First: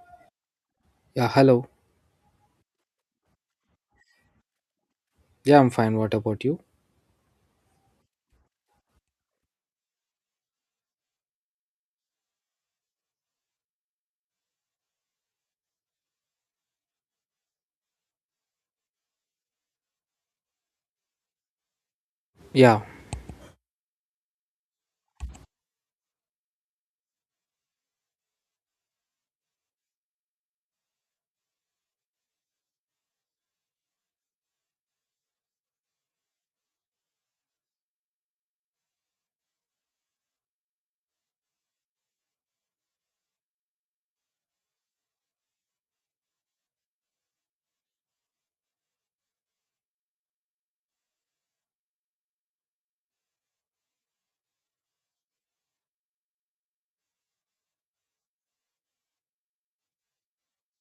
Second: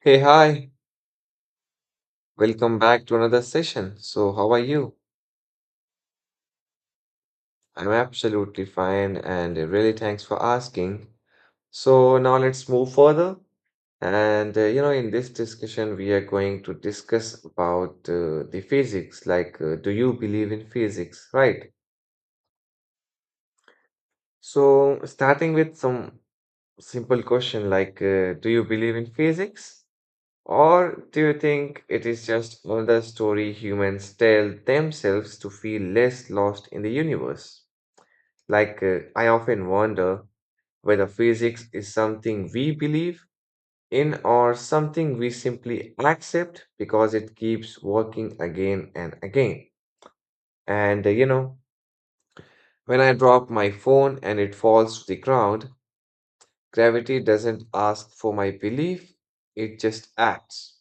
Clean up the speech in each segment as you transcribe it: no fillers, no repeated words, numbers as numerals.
Hey, hi. Yeah, hello. Welcome back to another session. So, how are you? Yeah, I'm fine. What about you? I'm absolutely fine and really thanks for asking. So, now let's move further. And in this discussion, we are going to discuss about the physics, like do you believe in physics, right? Yeah, So, starting with some simple question like do you believe in physics? Or do you think it is just another story humans tell themselves to feel less lost in the universe? I often wonder whether physics is something we believe in or something we simply accept because it keeps working again and again. And, uh, you know, when I drop my phone and it falls to the ground, gravity doesn't ask for my belief, it just acts.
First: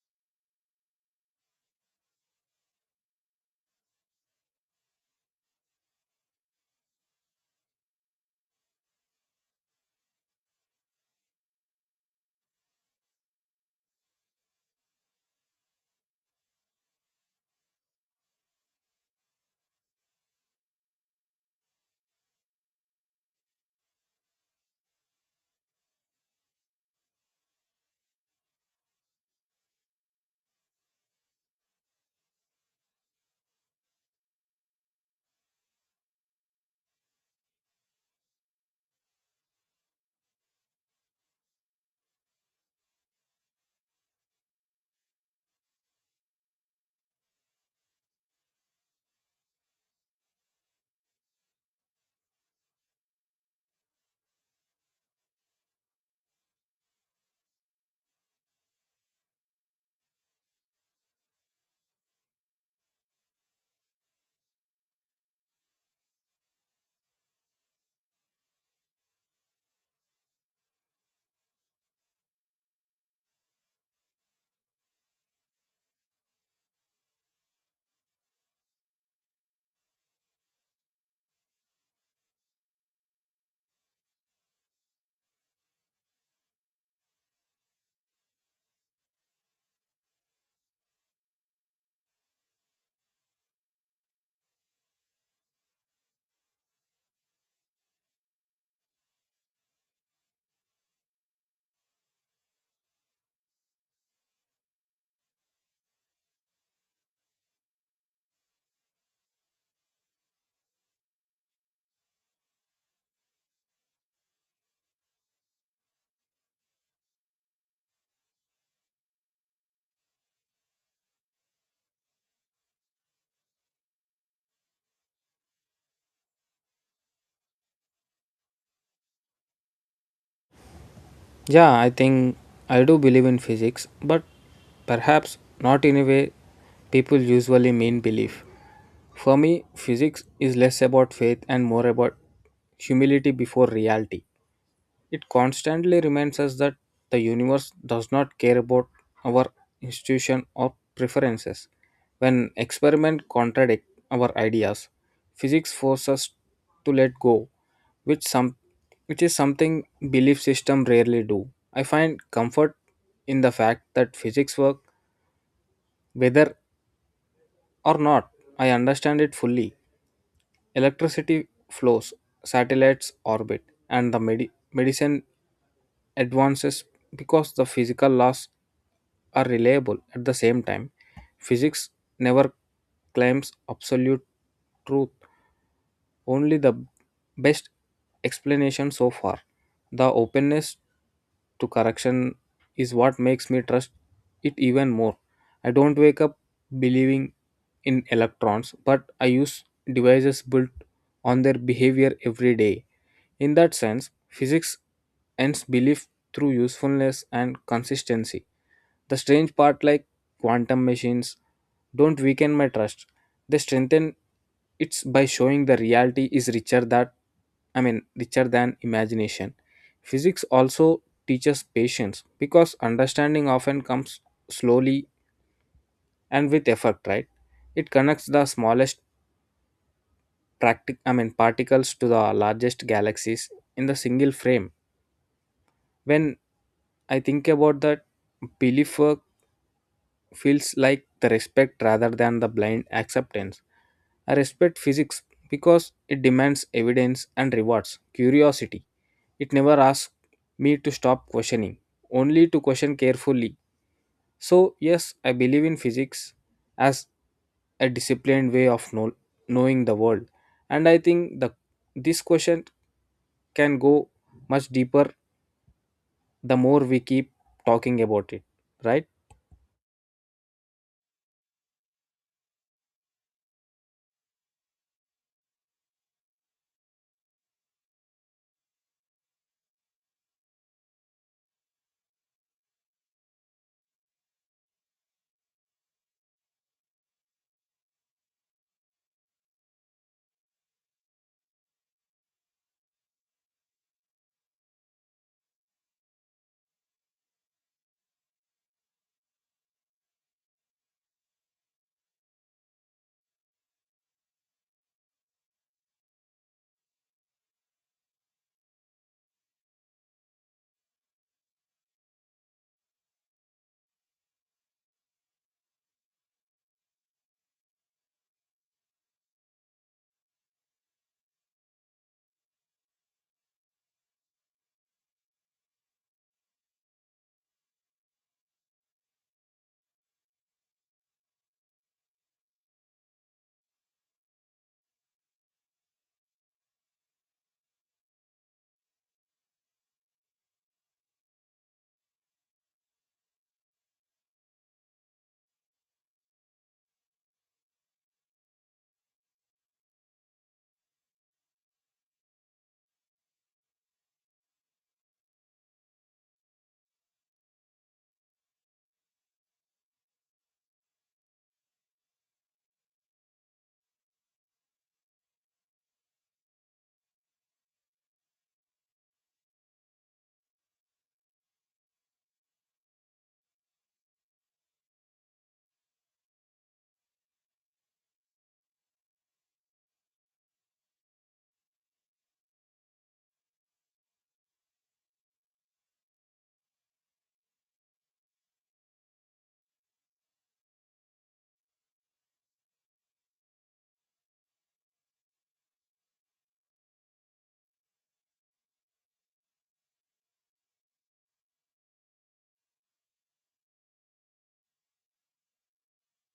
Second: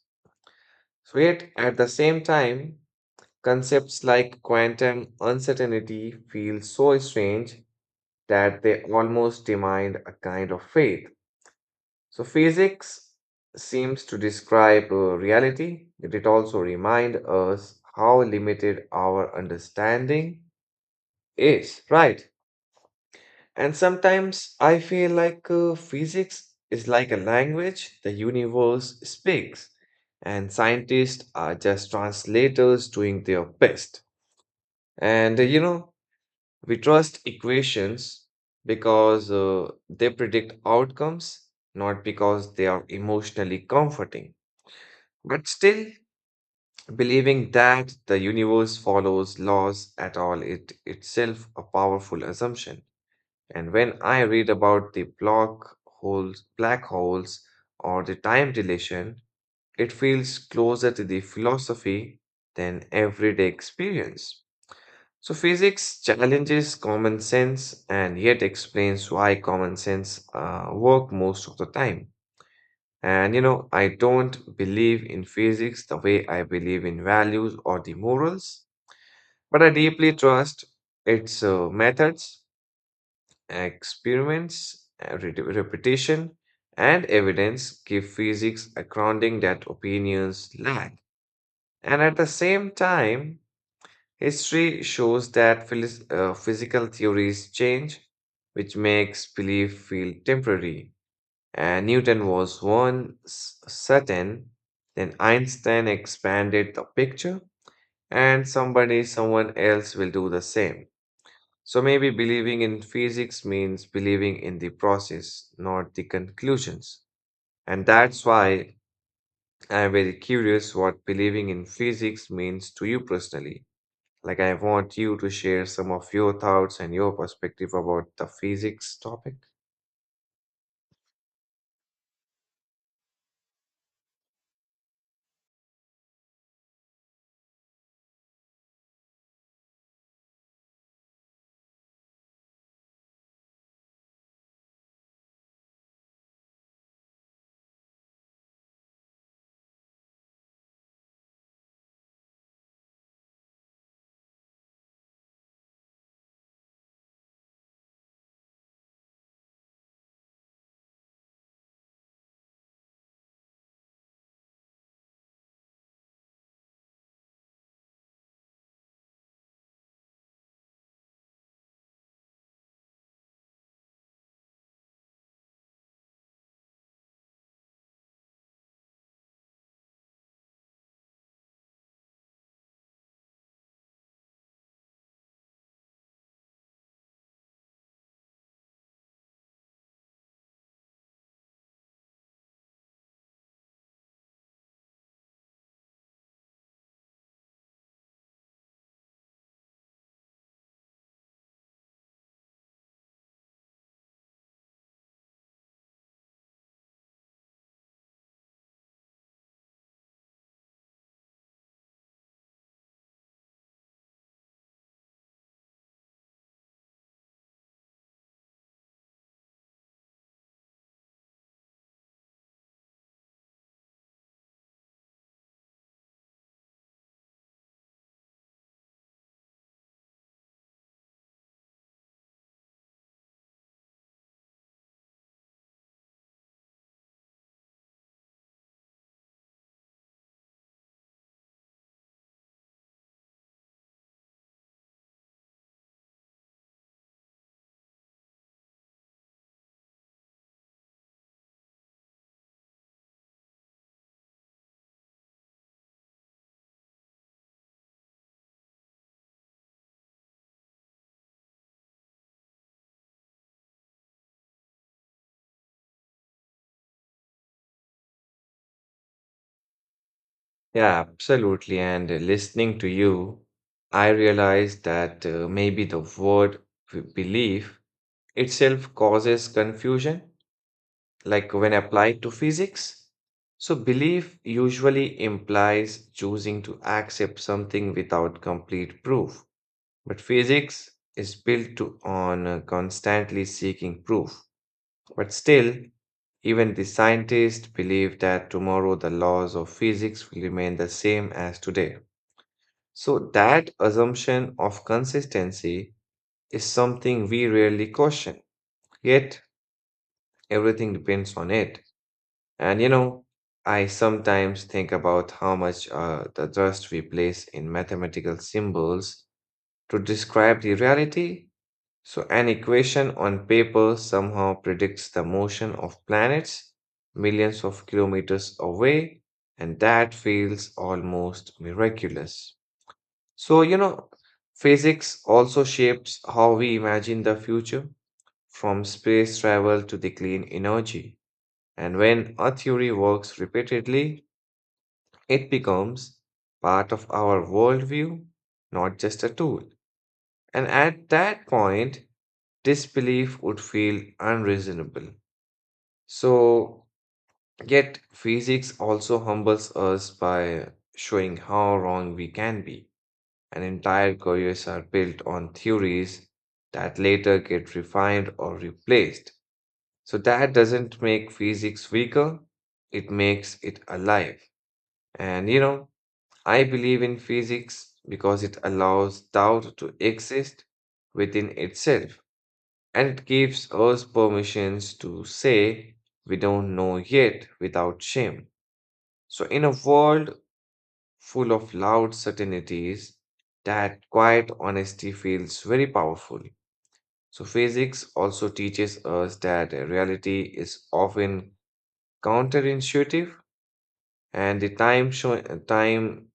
So, yet at the same time, concepts like quantum uncertainty feel so strange that they almost demand a kind of faith. So, physics seems to describe reality, yet it also reminds us how limited our understanding is, right? And sometimes I feel like physics is like a language the universe speaks, and scientists are just translators doing their best. And we trust equations because they predict outcomes, not because they are emotionally comforting. But still, believing that the universe follows laws at all it itself a powerful assumption. And when I read about the black holes or the time dilation, it feels closer to the philosophy than everyday experience. So, physics challenges common sense and yet explains why common sense work most of the time. And you know, I don't believe in physics the way I believe in values or the morals, but I deeply trust its methods, experiments, repetition, and evidence give physics a grounding that opinions lack. And at the same time, history shows that physical theories change, which makes belief feel temporary. And Newton was once certain, then Einstein expanded the picture, and someone else will do the same. So maybe believing in physics means believing in the process, not the conclusions. And that's why I'm very curious what believing in physics means to you personally. Like, I want you to share some of your thoughts and your perspective about the physics topic. yeah, I think I do believe in physics, but perhaps not in a way people usually mean belief. For me, physics is less about faith and more about humility before reality. It constantly reminds us that the universe does not care about our institution or preferences. When experiments contradict our ideas, physics forces us to let go, which some which is something belief system rarely do. I find comfort in the fact that physics work whether or not I understand it fully. Electricity flows, satellites orbit, and medicine advances because the physical laws are reliable at the same time. Physics never claims absolute truth, only the best explanation so far. The openness to correction is what makes me trust it even more. I don't wake up believing in electrons, but I use devices built on their behavior every day. In that sense, physics ends belief through usefulness and consistency. The strange part, like quantum machines, don't weaken my trust. They strengthen it by showing the reality is richer that I mean richer than imagination. Physics also teaches patience because understanding often comes slowly and with effort, right? It connects the smallest practic- I mean, particles to the largest galaxies in the single frame. When I think about that, belief feels like the respect rather than the blind acceptance. I respect physics because it demands evidence and rewards curiosity. It never asks me to stop questioning, only to question carefully. So, yes, I believe in physics as a disciplined way of knowing the world. And I think the this question can go much deeper the more we keep talking about it, right? Yeah, absolutely. And listening to you, I realized that maybe the word belief itself causes confusion, like when applied to physics. So, belief usually implies choosing to accept something without complete proof. But physics is on constantly seeking proof. But still, even the scientists believe that tomorrow the laws of physics will remain the same as today. So, that assumption of consistency is something we rarely question, yet, everything depends on it. And you know, I sometimes think about how much the trust we place in mathematical symbols to describe the reality. So an equation on paper somehow predicts the motion of planets millions of kilometers away, and that feels almost miraculous. So, you know, physics also shapes how we imagine the future, from space travel to the clean energy. And when a theory works repeatedly, it becomes part of our worldview, not just a tool. And at that point, this belief would feel unreasonable. So, yet, physics also humbles us by showing how wrong we can be, and entire careers are built on theories that later get refined or replaced. So, that doesn't make physics weaker, it makes it alive. And you know, I believe in physics because it allows doubt to exist within itself and it gives us permissions to say we don't know yet without shame. So, in a world full of loud certainties, that quiet honesty feels very powerful. So, physics also teaches us that reality is often counterintuitive, and the time show, time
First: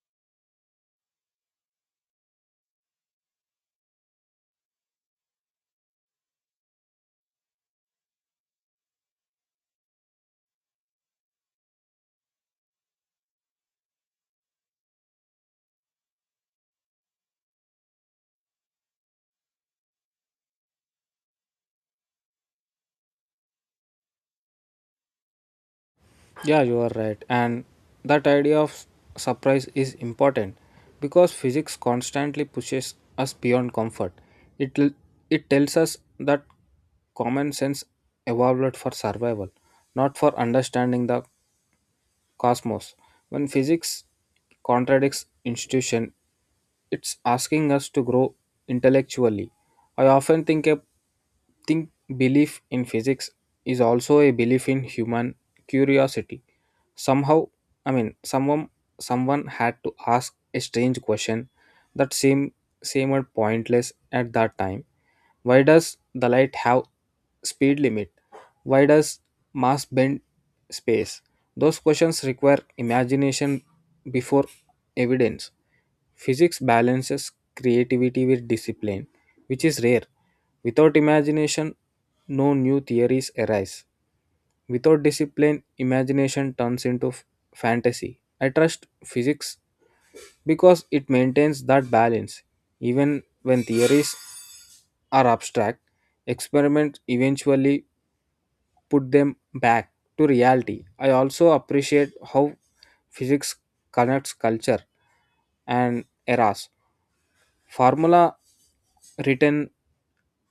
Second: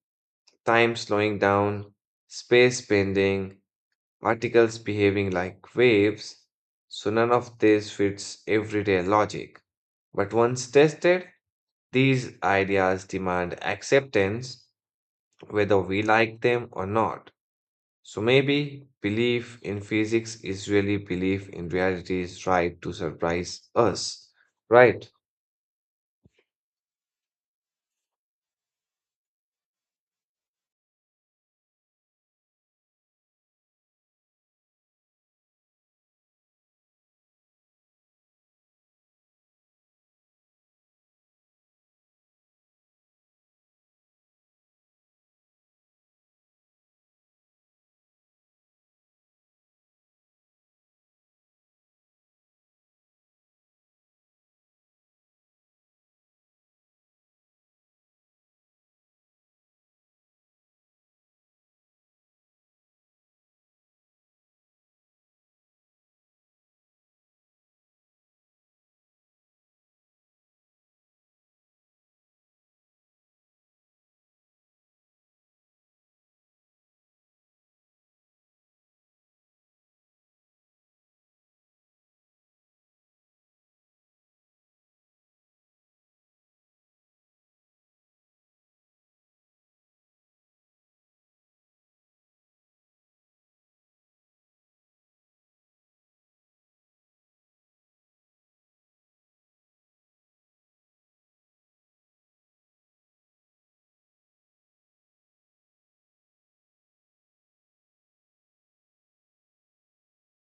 time slowing down, space bending, particles behaving like waves, so none of this fits everyday logic. But once tested, these ideas demand acceptance whether we like them or not. So maybe belief in physics is really belief in reality's right to surprise us, right? Yeah, you are right. And that idea of surprise is important because physics constantly pushes us beyond comfort. It l- it tells us that common sense evolved for survival, not for understanding the cosmos. When physics contradicts institution, it's asking us to grow intellectually. I often think belief in physics is also a belief in human curiosity. Somehow, someone someone had to ask a strange question that seemed pointless at that time. Why does the light have speed limit? Why does mass bend space? Those questions require imagination before evidence. Physics balances creativity with discipline, which is rare. Without imagination, no new theories arise. Without discipline, imagination turns into fantasy. I trust physics because it maintains that balance. Even when theories are abstract, experiments eventually put them back to reality. I also appreciate how physics connects culture and eras. Formula written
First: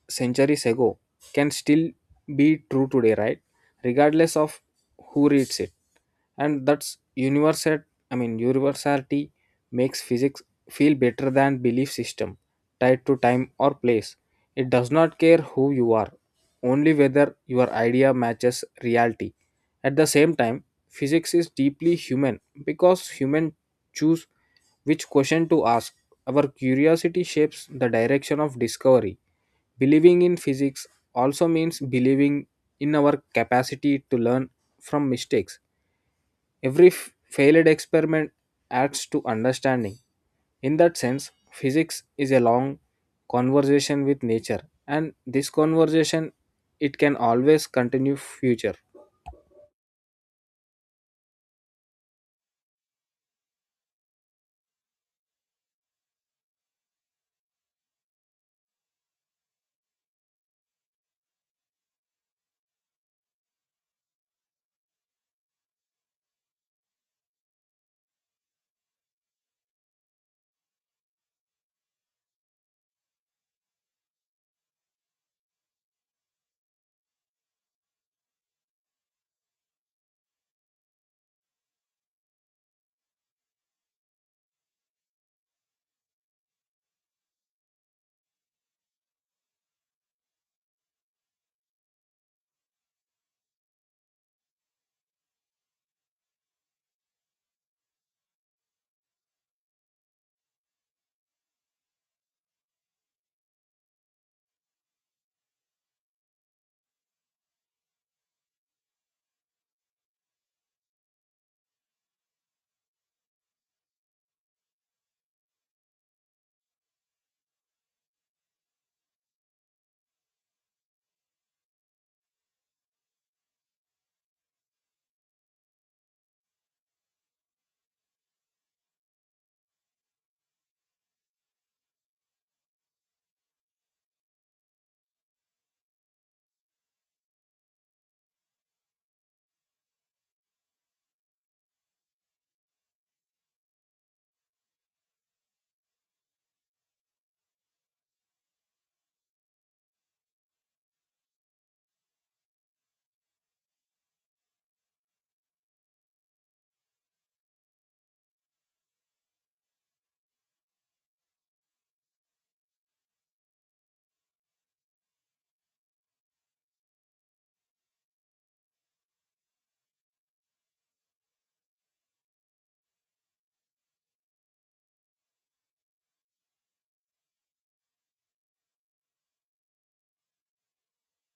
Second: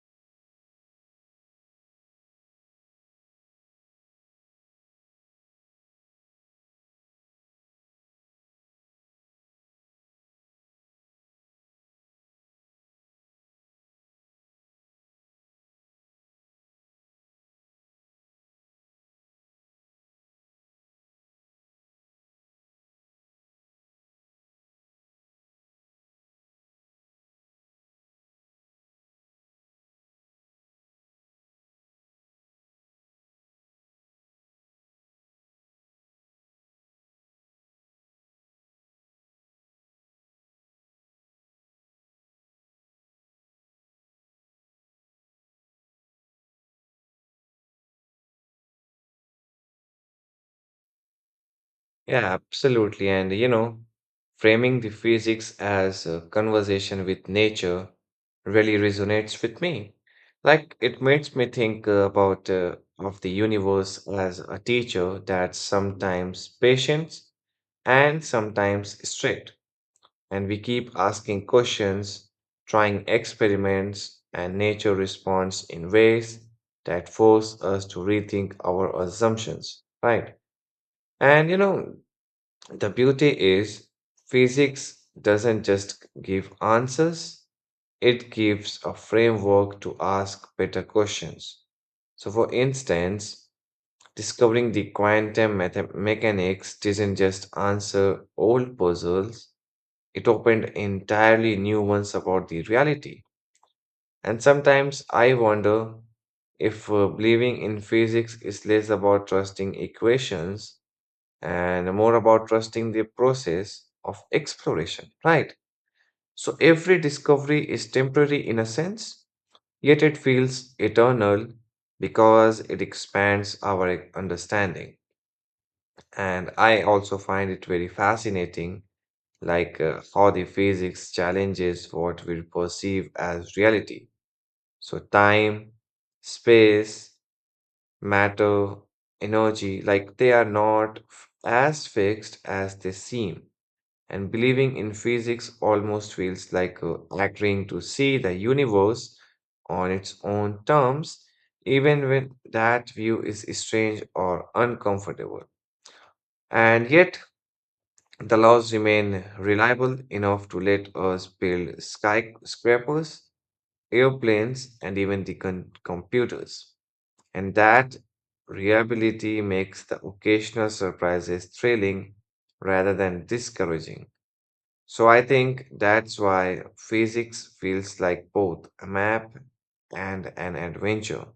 centuries ago can still be true today, right, regardless of who reads it. And that's universality makes physics feel better than belief system tied to time or place. It does not care who you are, only whether your idea matches reality. At the same time, physics is deeply human because humans choose which question to ask. Our curiosity shapes the direction of discovery. Believing in physics also means believing in our capacity to learn from mistakes. Every failed experiment adds to understanding. In that sense, physics is a long conversation with nature, and this conversation it can always continue future. Yeah, absolutely. And you know, framing the physics as a conversation with nature really resonates with me. Like it makes me think about of the universe as a teacher that's sometimes patient and sometimes strict. And we keep asking questions, trying experiments, and nature responds in ways that force us to rethink our assumptions, right? And you know, the beauty is, physics doesn't just give answers, it gives a framework to ask better questions. So, for instance, discovering the quantum mechanics didn't just answer old puzzles, it opened entirely new ones about the reality. And sometimes I wonder if believing in physics is less about trusting equations and more about trusting the process of exploration, right? So every discovery is temporary in a sense, yet it feels eternal because it expands our understanding. And I also find it very fascinating, like how the physics challenges what we perceive as reality. So, time, space, matter, energy, like they are not f- as fixed as they seem. And believing in physics almost feels like agreeing to see the universe on its own terms, even when that view is strange or uncomfortable. And yet, the laws remain reliable enough to let us build skyscrapers, airplanes, and even the computers. And that reliability makes the occasional surprises thrilling rather than discouraging. So I think that's why physics feels like both a map and an adventure.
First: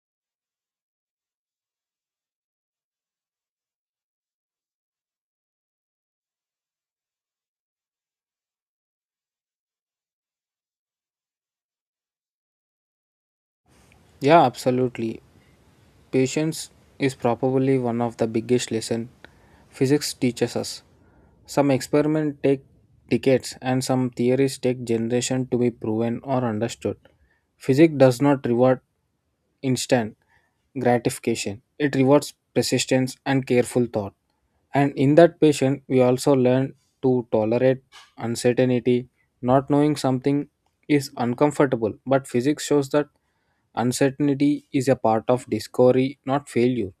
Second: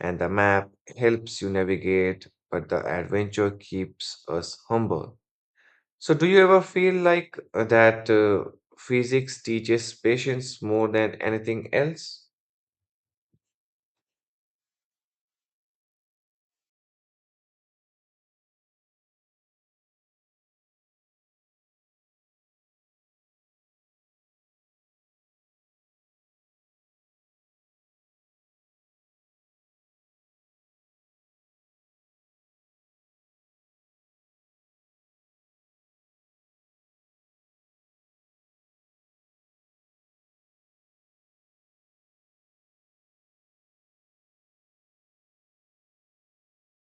And the map helps you navigate, but the adventure keeps us humble. So do you ever feel like that physics teaches patience more than anything else? Yeah, absolutely. Patience is probably one of the biggest lessons physics teaches us. Some experiments take decades and some theories take generations to be proven or understood. Physics does not reward instant gratification, it rewards persistence and careful thought. And in that patience, we also learn to tolerate uncertainty. Not knowing something is uncomfortable, but physics shows that uncertainty is a part of discovery, not failure.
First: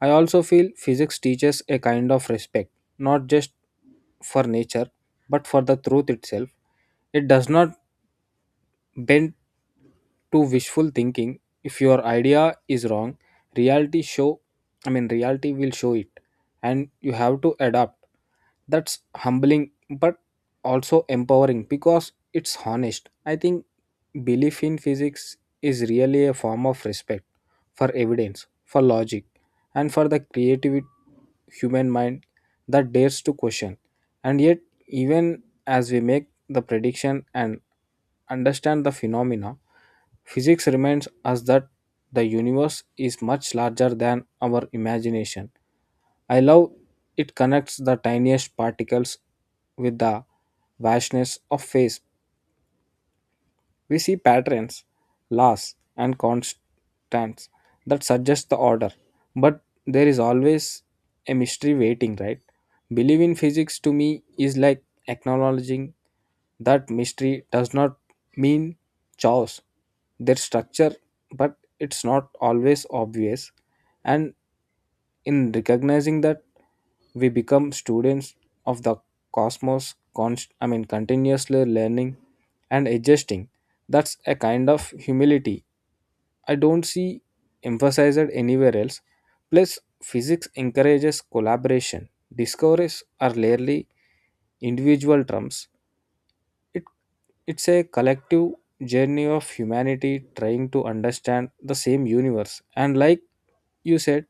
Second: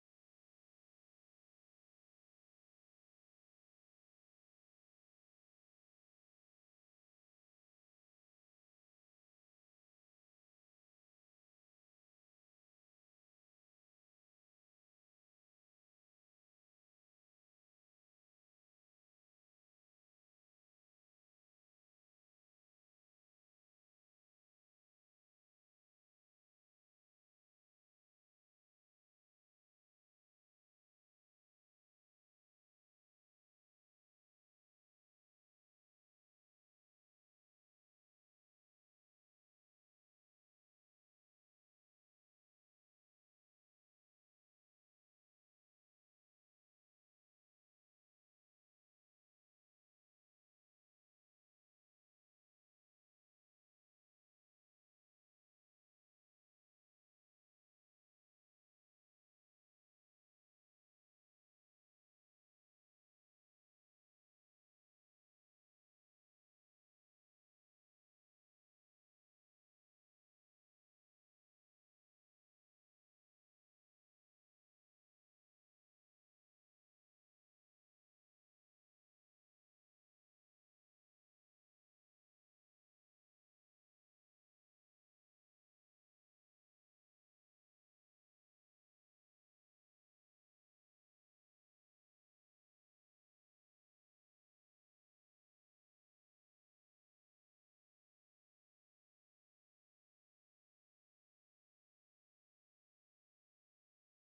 I also feel physics teaches a kind of respect, not just for nature, but for the truth itself. It does not bent to wishful thinking. If your idea is wrong, reality show reality will show it and you have to adapt. That's humbling but also empowering because it's honest. I think belief in physics is really a form of respect for evidence, for logic, and for the creative human mind that dares to question. And yet, even as we make the prediction and understand the phenomena, physics reminds us that the universe is much larger than our imagination. I love it connects the tiniest particles with the vastness of space. We see patterns, laws, and constants that suggest the order, but there is always a mystery waiting, right? Believe in physics to me is like acknowledging that mystery does not mean chaos, their structure, but it's not always obvious. And in recognizing that, we become students of the cosmos, continuously learning and adjusting. That's a kind of humility I don't see emphasized anywhere else. Plus, physics encourages collaboration. Discoveries are rarely individual terms. It's a collective journey of humanity trying to understand the same universe. And like you said,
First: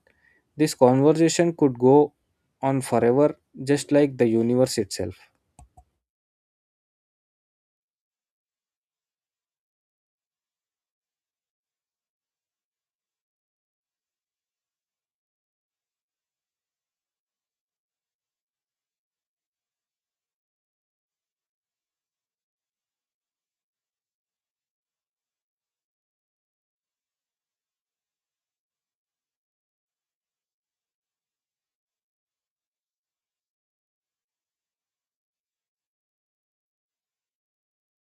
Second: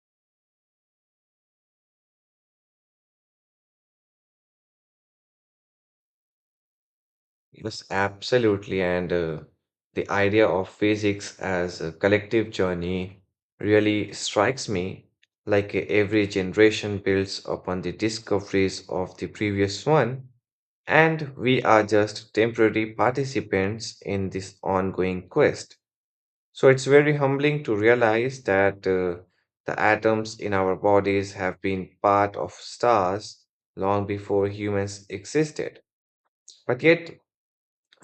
this conversation could go on forever, just like the universe itself. Yes, absolutely. And the idea of physics as a collective journey really strikes me like every generation builds upon the discoveries of the previous one, and we are just temporary participants in this ongoing quest. So it's very humbling to realize that the atoms in our bodies have been part of stars long before humans existed. But yet,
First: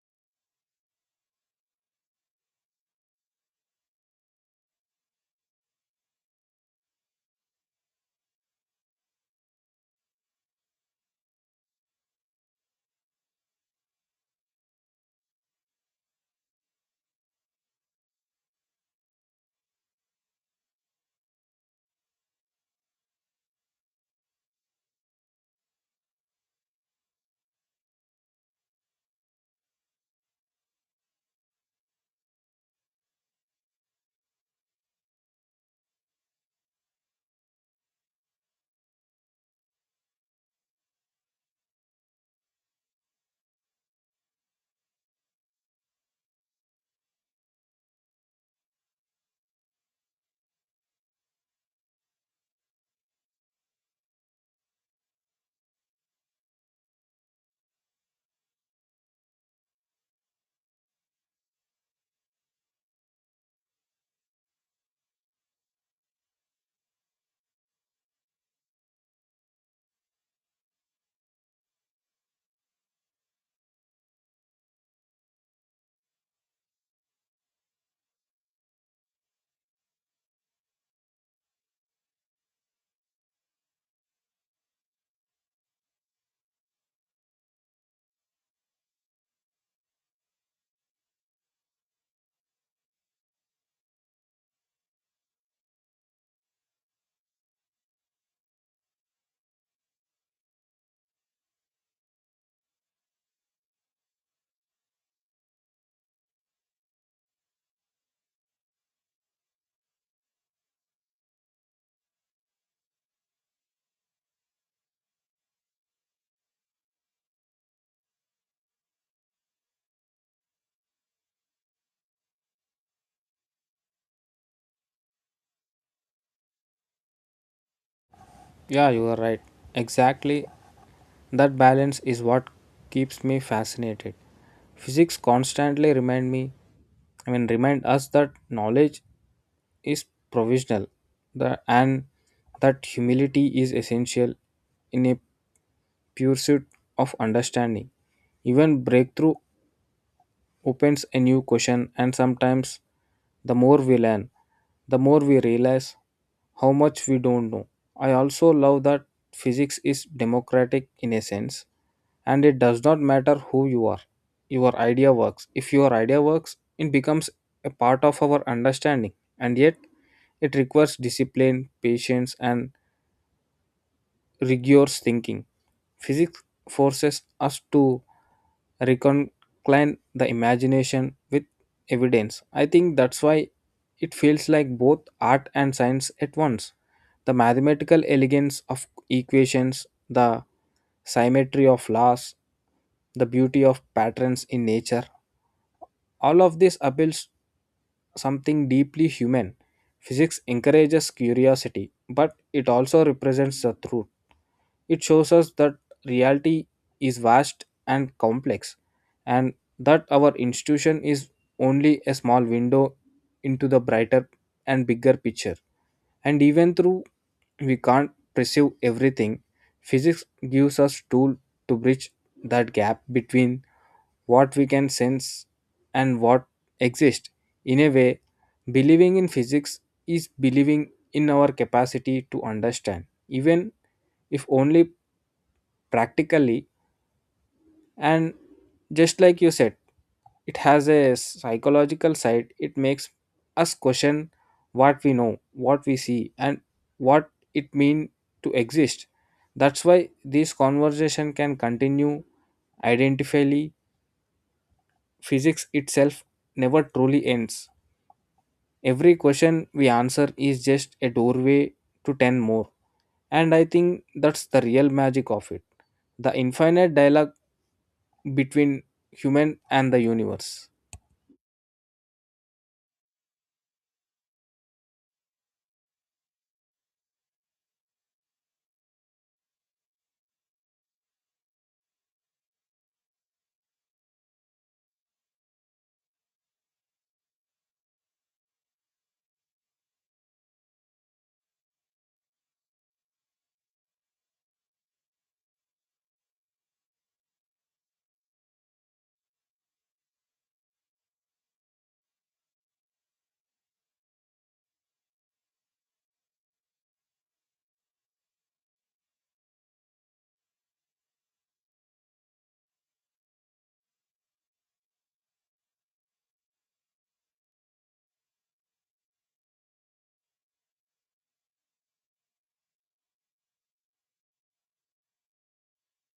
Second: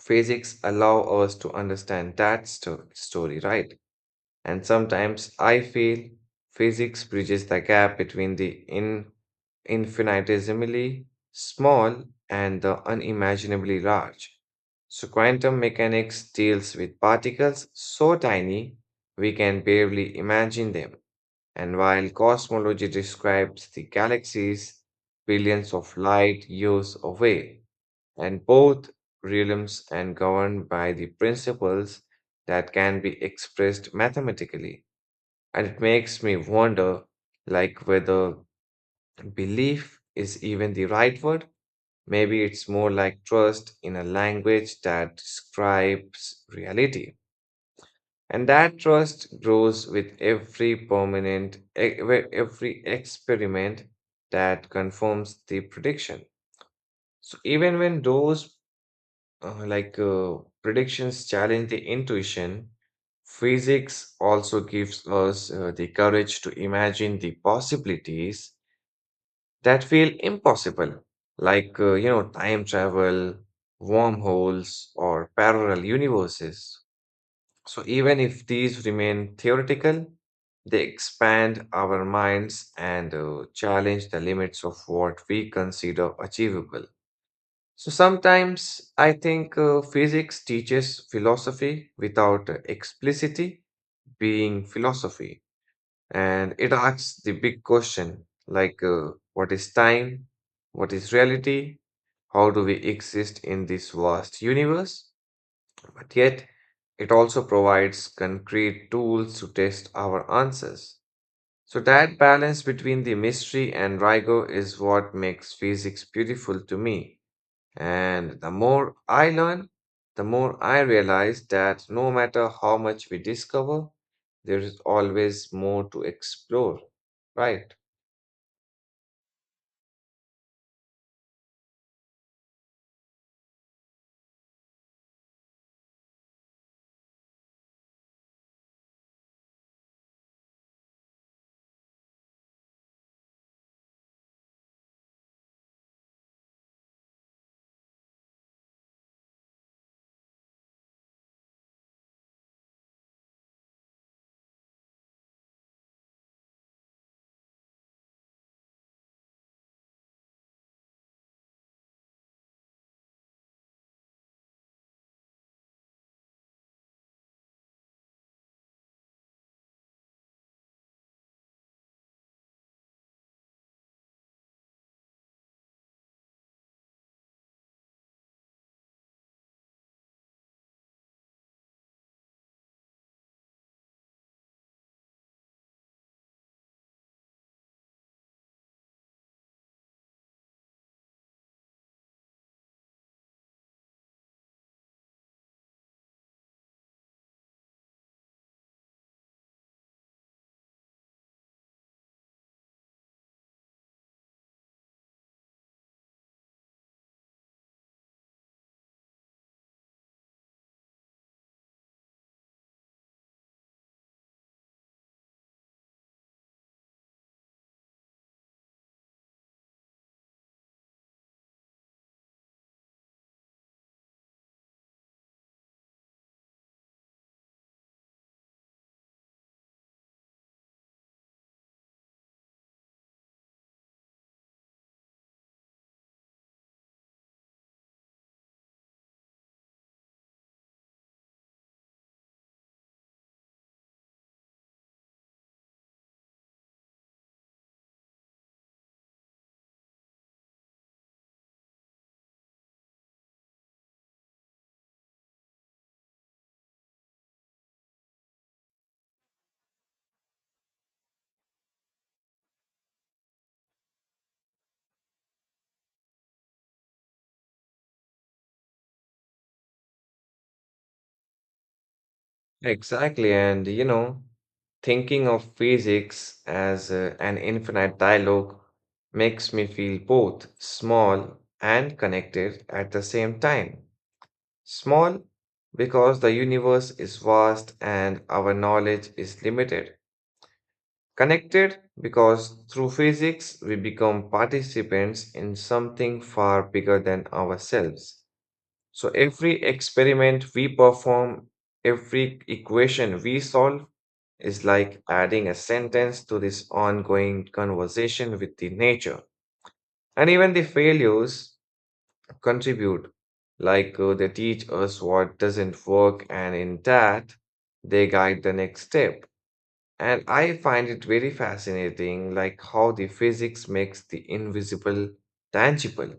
physics allow us to understand that story, right? And sometimes I feel physics bridges the gap between the in infinitesimally small and the unimaginably large. So quantum mechanics deals with particles so tiny we can barely imagine them, and while cosmology describes the galaxies billions of light years away, and both realms and governed by the principles that can be expressed mathematically. And it makes me wonder like whether belief is even the right word. Maybe it's more like trust in a language that describes reality. And that trust grows with every with every experiment that confirms the prediction. So even when those uh, like uh, predictions challenge the intuition, physics also gives us the courage to imagine the possibilities that feel impossible, like time travel, wormholes, or parallel universes. So even if these remain theoretical, they expand our minds and challenge the limits of what we consider achievable. So sometimes I think physics teaches philosophy without explicitly being philosophy. And it asks the big question like, what is time? What is reality? How do we exist in this vast universe? But yet, it also provides concrete tools to test our answers. So, that balance between the mystery and rigor is what makes physics beautiful to me. And the more I learn, the more I realize that no matter how much we discover, there is always more to explore. Right. Yeah, you are right. Exactly. That balance is what keeps me fascinated. Physics constantly remind me, I mean, remind us that knowledge is provisional, and that humility is essential in a pursuit of understanding. Even breakthrough opens a new question, and sometimes the more we learn, the more we realize how much we don't know. I also love that physics is democratic in a sense, and it does not matter who you are. Your idea works. If your idea works, it becomes a part of our understanding, and yet it requires discipline, patience, and rigorous thinking. Physics forces us to reconcile the imagination with evidence. I think that's why it feels like both art and science at once. The mathematical elegance of equations, the symmetry of laws, the beauty of patterns in nature. All of this appeals something deeply human. Physics encourages curiosity, but it also represents the truth. It shows us that reality is vast and complex, and that our institution is only a small window into the brighter and bigger picture. And even though we can't perceive everything, physics gives us tool to bridge that gap between what we can sense and what exists. In a way, believing in physics is believing in our capacity to understand, even if only practically. And just like you said, it has a psychological side, it makes us question what we know, what we see, and what it means to exist. That's why this conversation can continue identifyly. Physics itself never truly ends. Every question we answer is just a doorway to 10 more, and I think that's the real magic of it, the infinite dialogue between human and the universe. Exactly. And, you know, thinking of physics as an infinite dialogue makes me feel both small and connected at the same time. Small because the universe is vast and our knowledge is limited. Connected because through physics we become participants in something far bigger than ourselves. So every experiment we perform, every equation we solve is like adding a sentence to this ongoing conversation with the nature. And even the failures contribute, like they teach us what doesn't work, and in that, they guide the next step. And I find it very fascinating, like how the physics makes the invisible tangible,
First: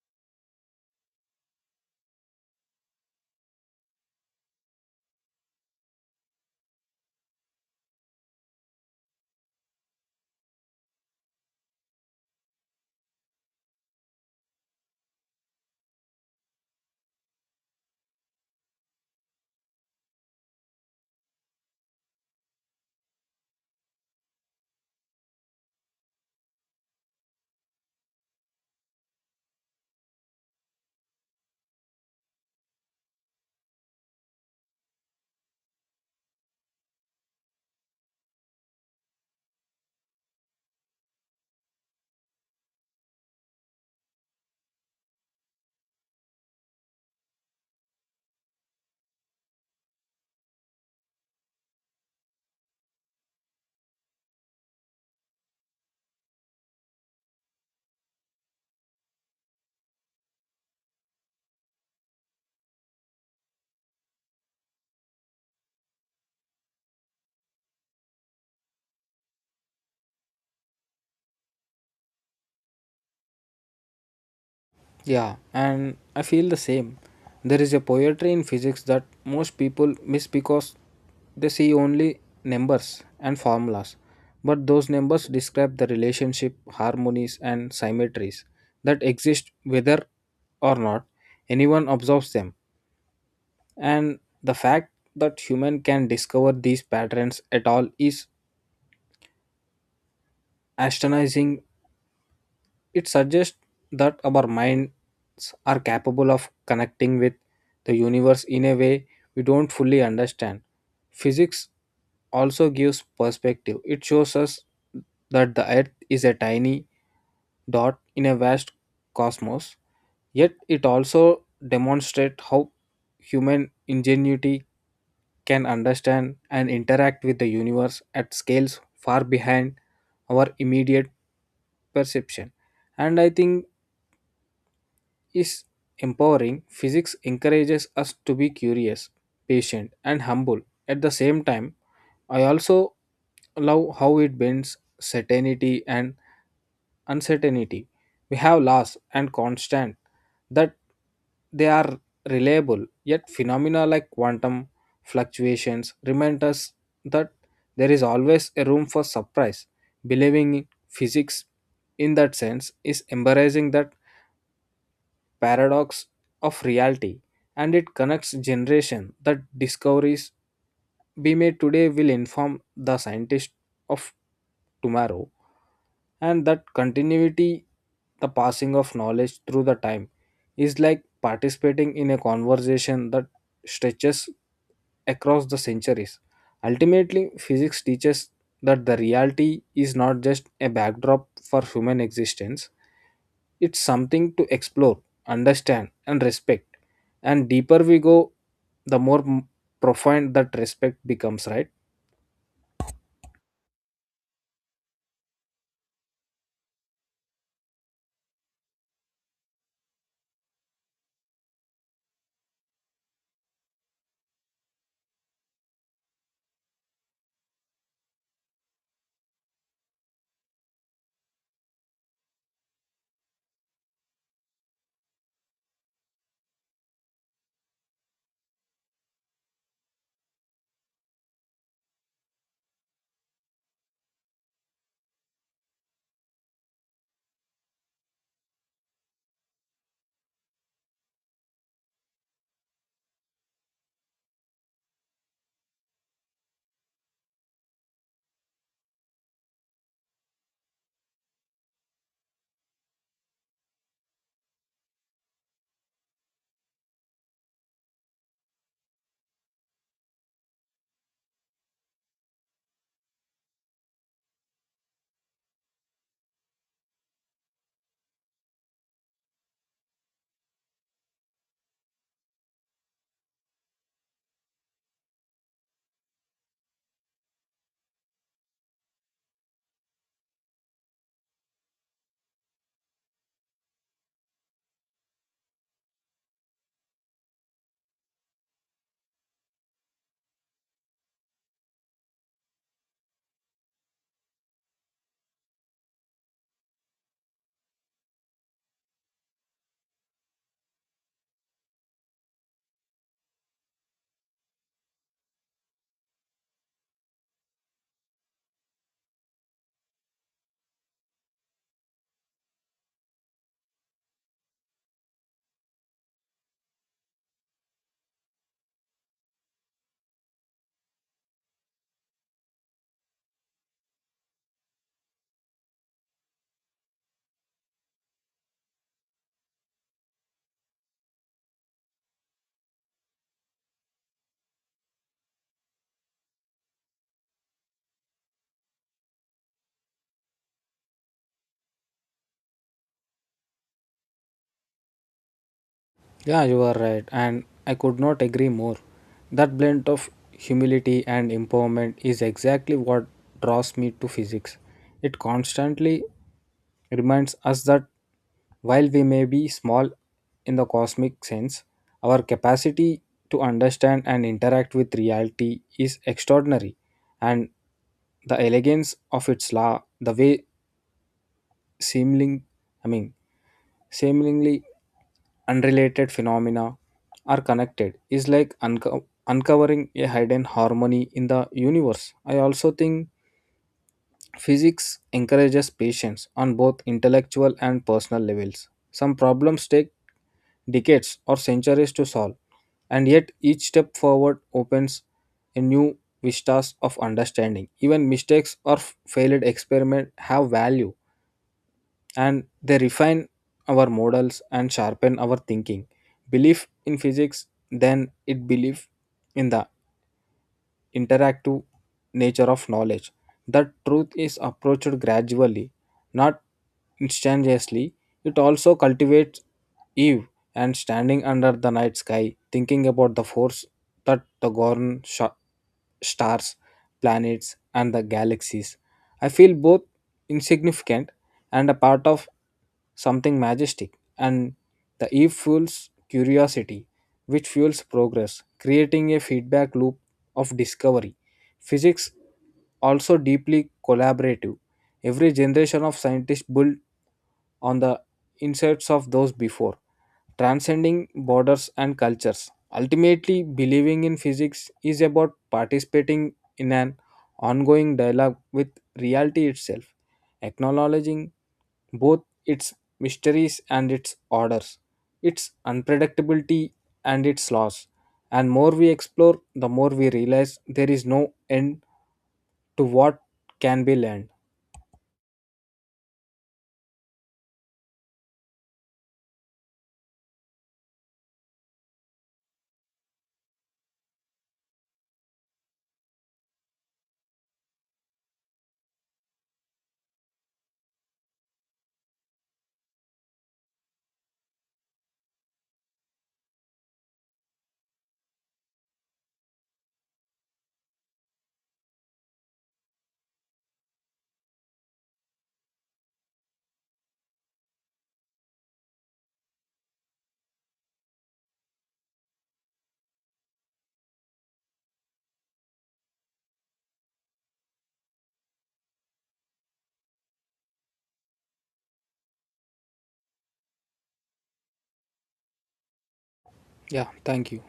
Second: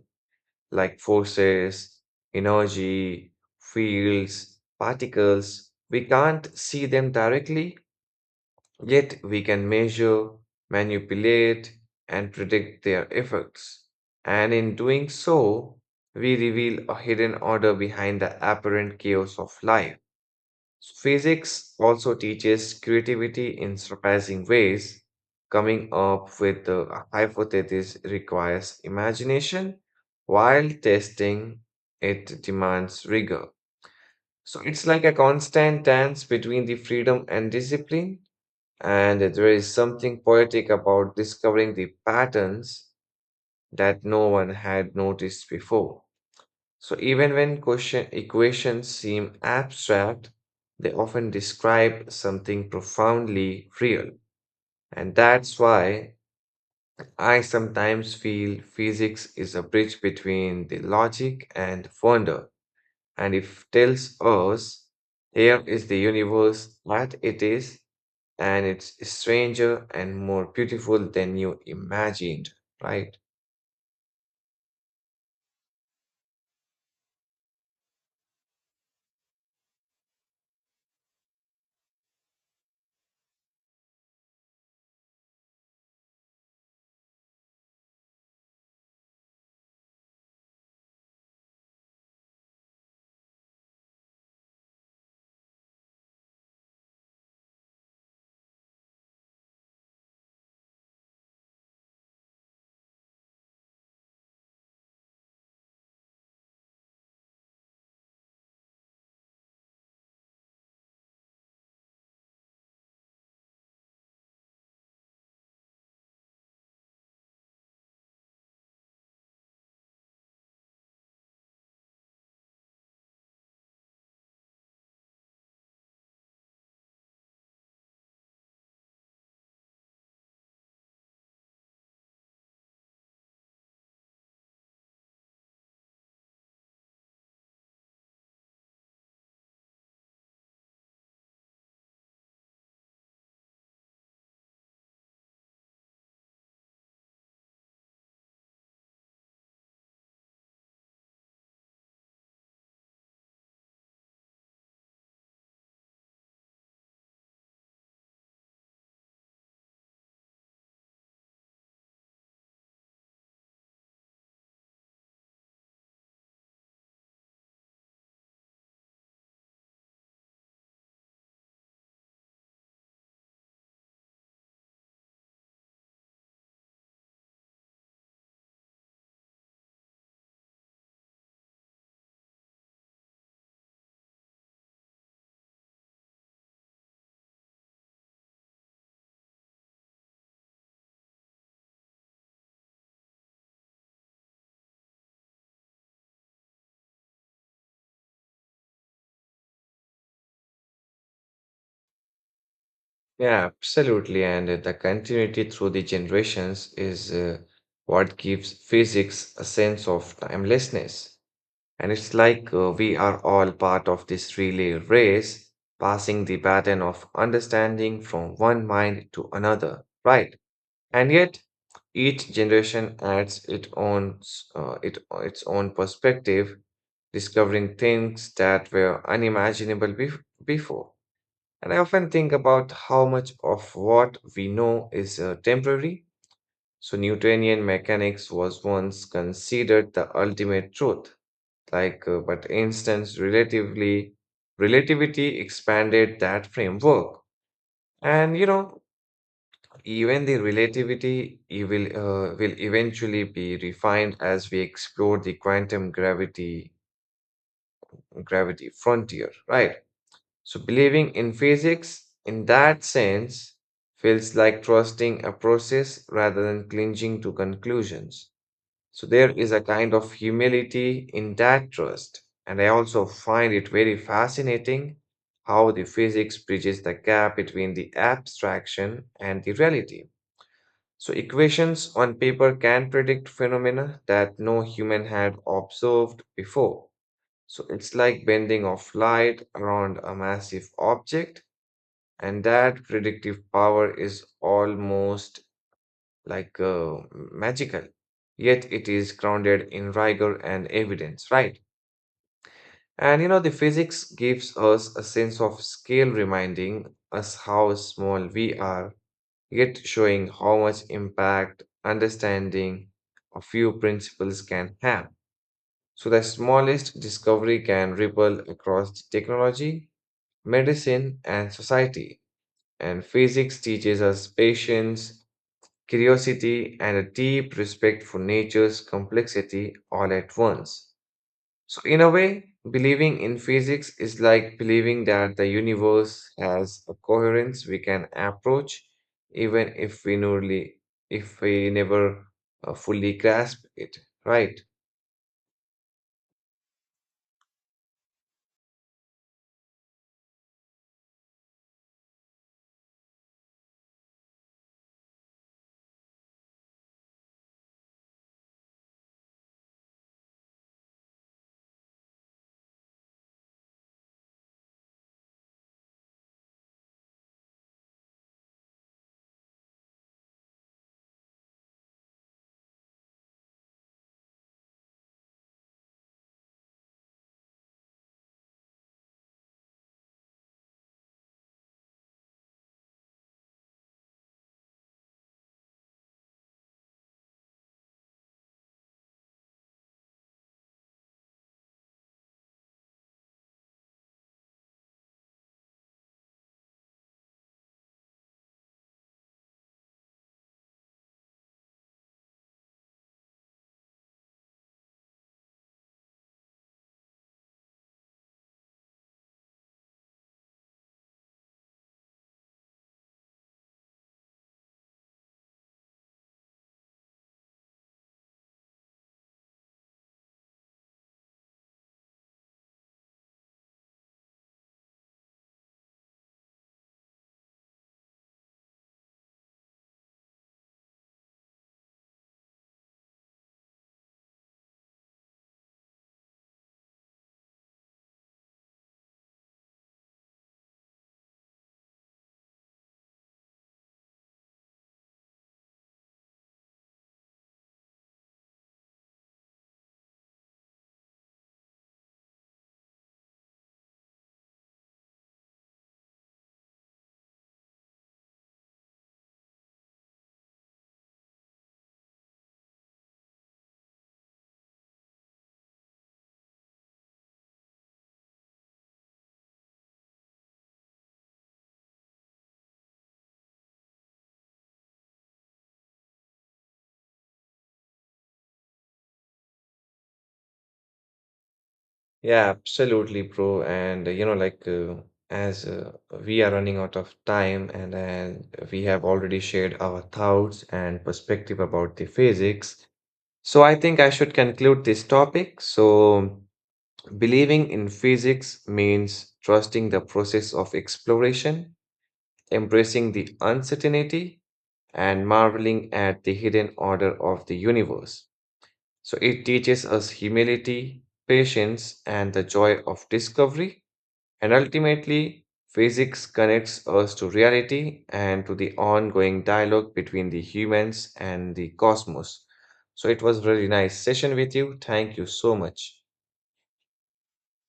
like forces, energy, fields, particles. We can't see them directly, yet we can measure, manipulate, and predict their effects. And in doing so, we reveal a hidden order behind the apparent chaos of life. So physics also teaches creativity in surprising ways. Coming up with a hypothesis requires imagination, while testing it demands rigor. So it's like a constant dance between the freedom and discipline. And there is something poetic about discovering the patterns that no one had noticed before. So even when question equations seem abstract, they often describe something profoundly real. And that's why I sometimes feel physics is a bridge between the logic and wonder. And it tells us here is the universe that it is, and it's stranger and more beautiful than you imagined, right? Yeah, and I feel the same. There is a poetry in physics that most people miss because they see only numbers and formulas, but those numbers describe the relationship, harmonies and symmetries that exist whether or not anyone observes them. And the fact that human can discover these patterns at all is astonishing. It suggests that our minds are capable of connecting with the universe in a way we don't fully understand. Physics also gives perspective. It shows us that the earth is a tiny dot in a vast cosmos, yet it also demonstrates how human ingenuity can understand and interact with the universe at scales far behind our immediate perception. And I think is empowering. Physics encourages us to be curious, patient, and humble. At the same time, I also love how it bends certainty and uncertainty. We have laws and constant that they are reliable, yet phenomena like quantum fluctuations remind us that there is always a room for surprise. Believing in physics in that sense is embarrassing that paradox of reality, and it connects generation that discoveries be made today will inform the scientists of tomorrow. And that continuity, the passing of knowledge through the time, is like participating in a conversation that stretches across the centuries. Ultimately, physics teaches that the reality is not just a backdrop for human existence, it's something to explore, understand, and respect. And deeper we go, the more m- profound that respect becomes, right? Yeah, absolutely. And the continuity through the generations is what gives physics a sense of timelessness. And it's like we are all part of this relay race, passing the baton of understanding from one mind to another, right? And yet, each generation adds its own perspective, discovering things that were unimaginable before. And I often think about how much of what we know is temporary. So, Newtonian mechanics was once considered the ultimate truth. Like, relativity expanded that framework. And you know, even the relativity it will eventually be refined as we explore the quantum gravity frontier, right? So, believing in physics in that sense feels like trusting a process rather than clinging to conclusions. So, there is a kind of humility in that trust. And I also find it very fascinating how the physics bridges the gap between the abstraction and the reality. So, equations on paper can predict phenomena that no human had observed before. So, it's like bending of light around a massive object and that predictive power is almost like magical, yet it is grounded in rigor and evidence, right? And you know, the physics gives us a sense of scale, reminding us how small we are, yet showing how much impact understanding a few principles can have. So, the smallest discovery can ripple across technology, medicine, and society. And physics teaches us patience curiosity, and a deep respect for nature's complexity all at once. So, in a way, believing in physics is like believing that the universe has a coherence we can approach, even if if we never fully grasp it, right? Yeah, you are right, and I could not agree more. That blend of humility and empowerment is exactly what draws me to physics. It constantly reminds us that while we may be small in the cosmic sense, our capacity to understand and interact with reality is extraordinary, and the elegance of its law, the way seeming, I mean, seemingly unrelated phenomena are connected is like uncovering a hidden harmony in the universe. I also think physics encourages patience on both intellectual and personal levels. Some problems take decades or centuries to solve, and yet each step forward opens a new vistas of understanding. Even mistakes or failed experiment have value and they refine our models and sharpen our thinking. Belief in physics, then it belief in the interactive nature of knowledge. The truth is approached gradually, not instantaneously. It also cultivates Eve and standing under the night sky, thinking about the force that stars, planets, and the galaxies. I feel both insignificant and a part of something majestic, and the Eve fuels curiosity, which fuels progress, creating a feedback loop of discovery. Physics also deeply collaborative. Every generation of scientists build on the insights of those before, transcending borders and cultures. Ultimately, believing in physics is about participating in an ongoing dialogue with reality itself, acknowledging both its mysteries and its orders, its unpredictability and its loss. And more we explore, the more we realize there is no end to what can be learned. Yeah, absolutely, bro. And you know, like as we are running out of time, and then we have already shared our thoughts and perspective about the physics. So I think I should conclude this topic. So believing in physics means trusting the process of exploration, embracing the uncertainty, and marveling at the hidden order of the universe. So it teaches us humility, patience, and the joy of discovery. And ultimately, physics connects us to reality and to the ongoing dialogue between the humans and the cosmos. So it was really nice session with you. Thank you so much. Yeah, thank you.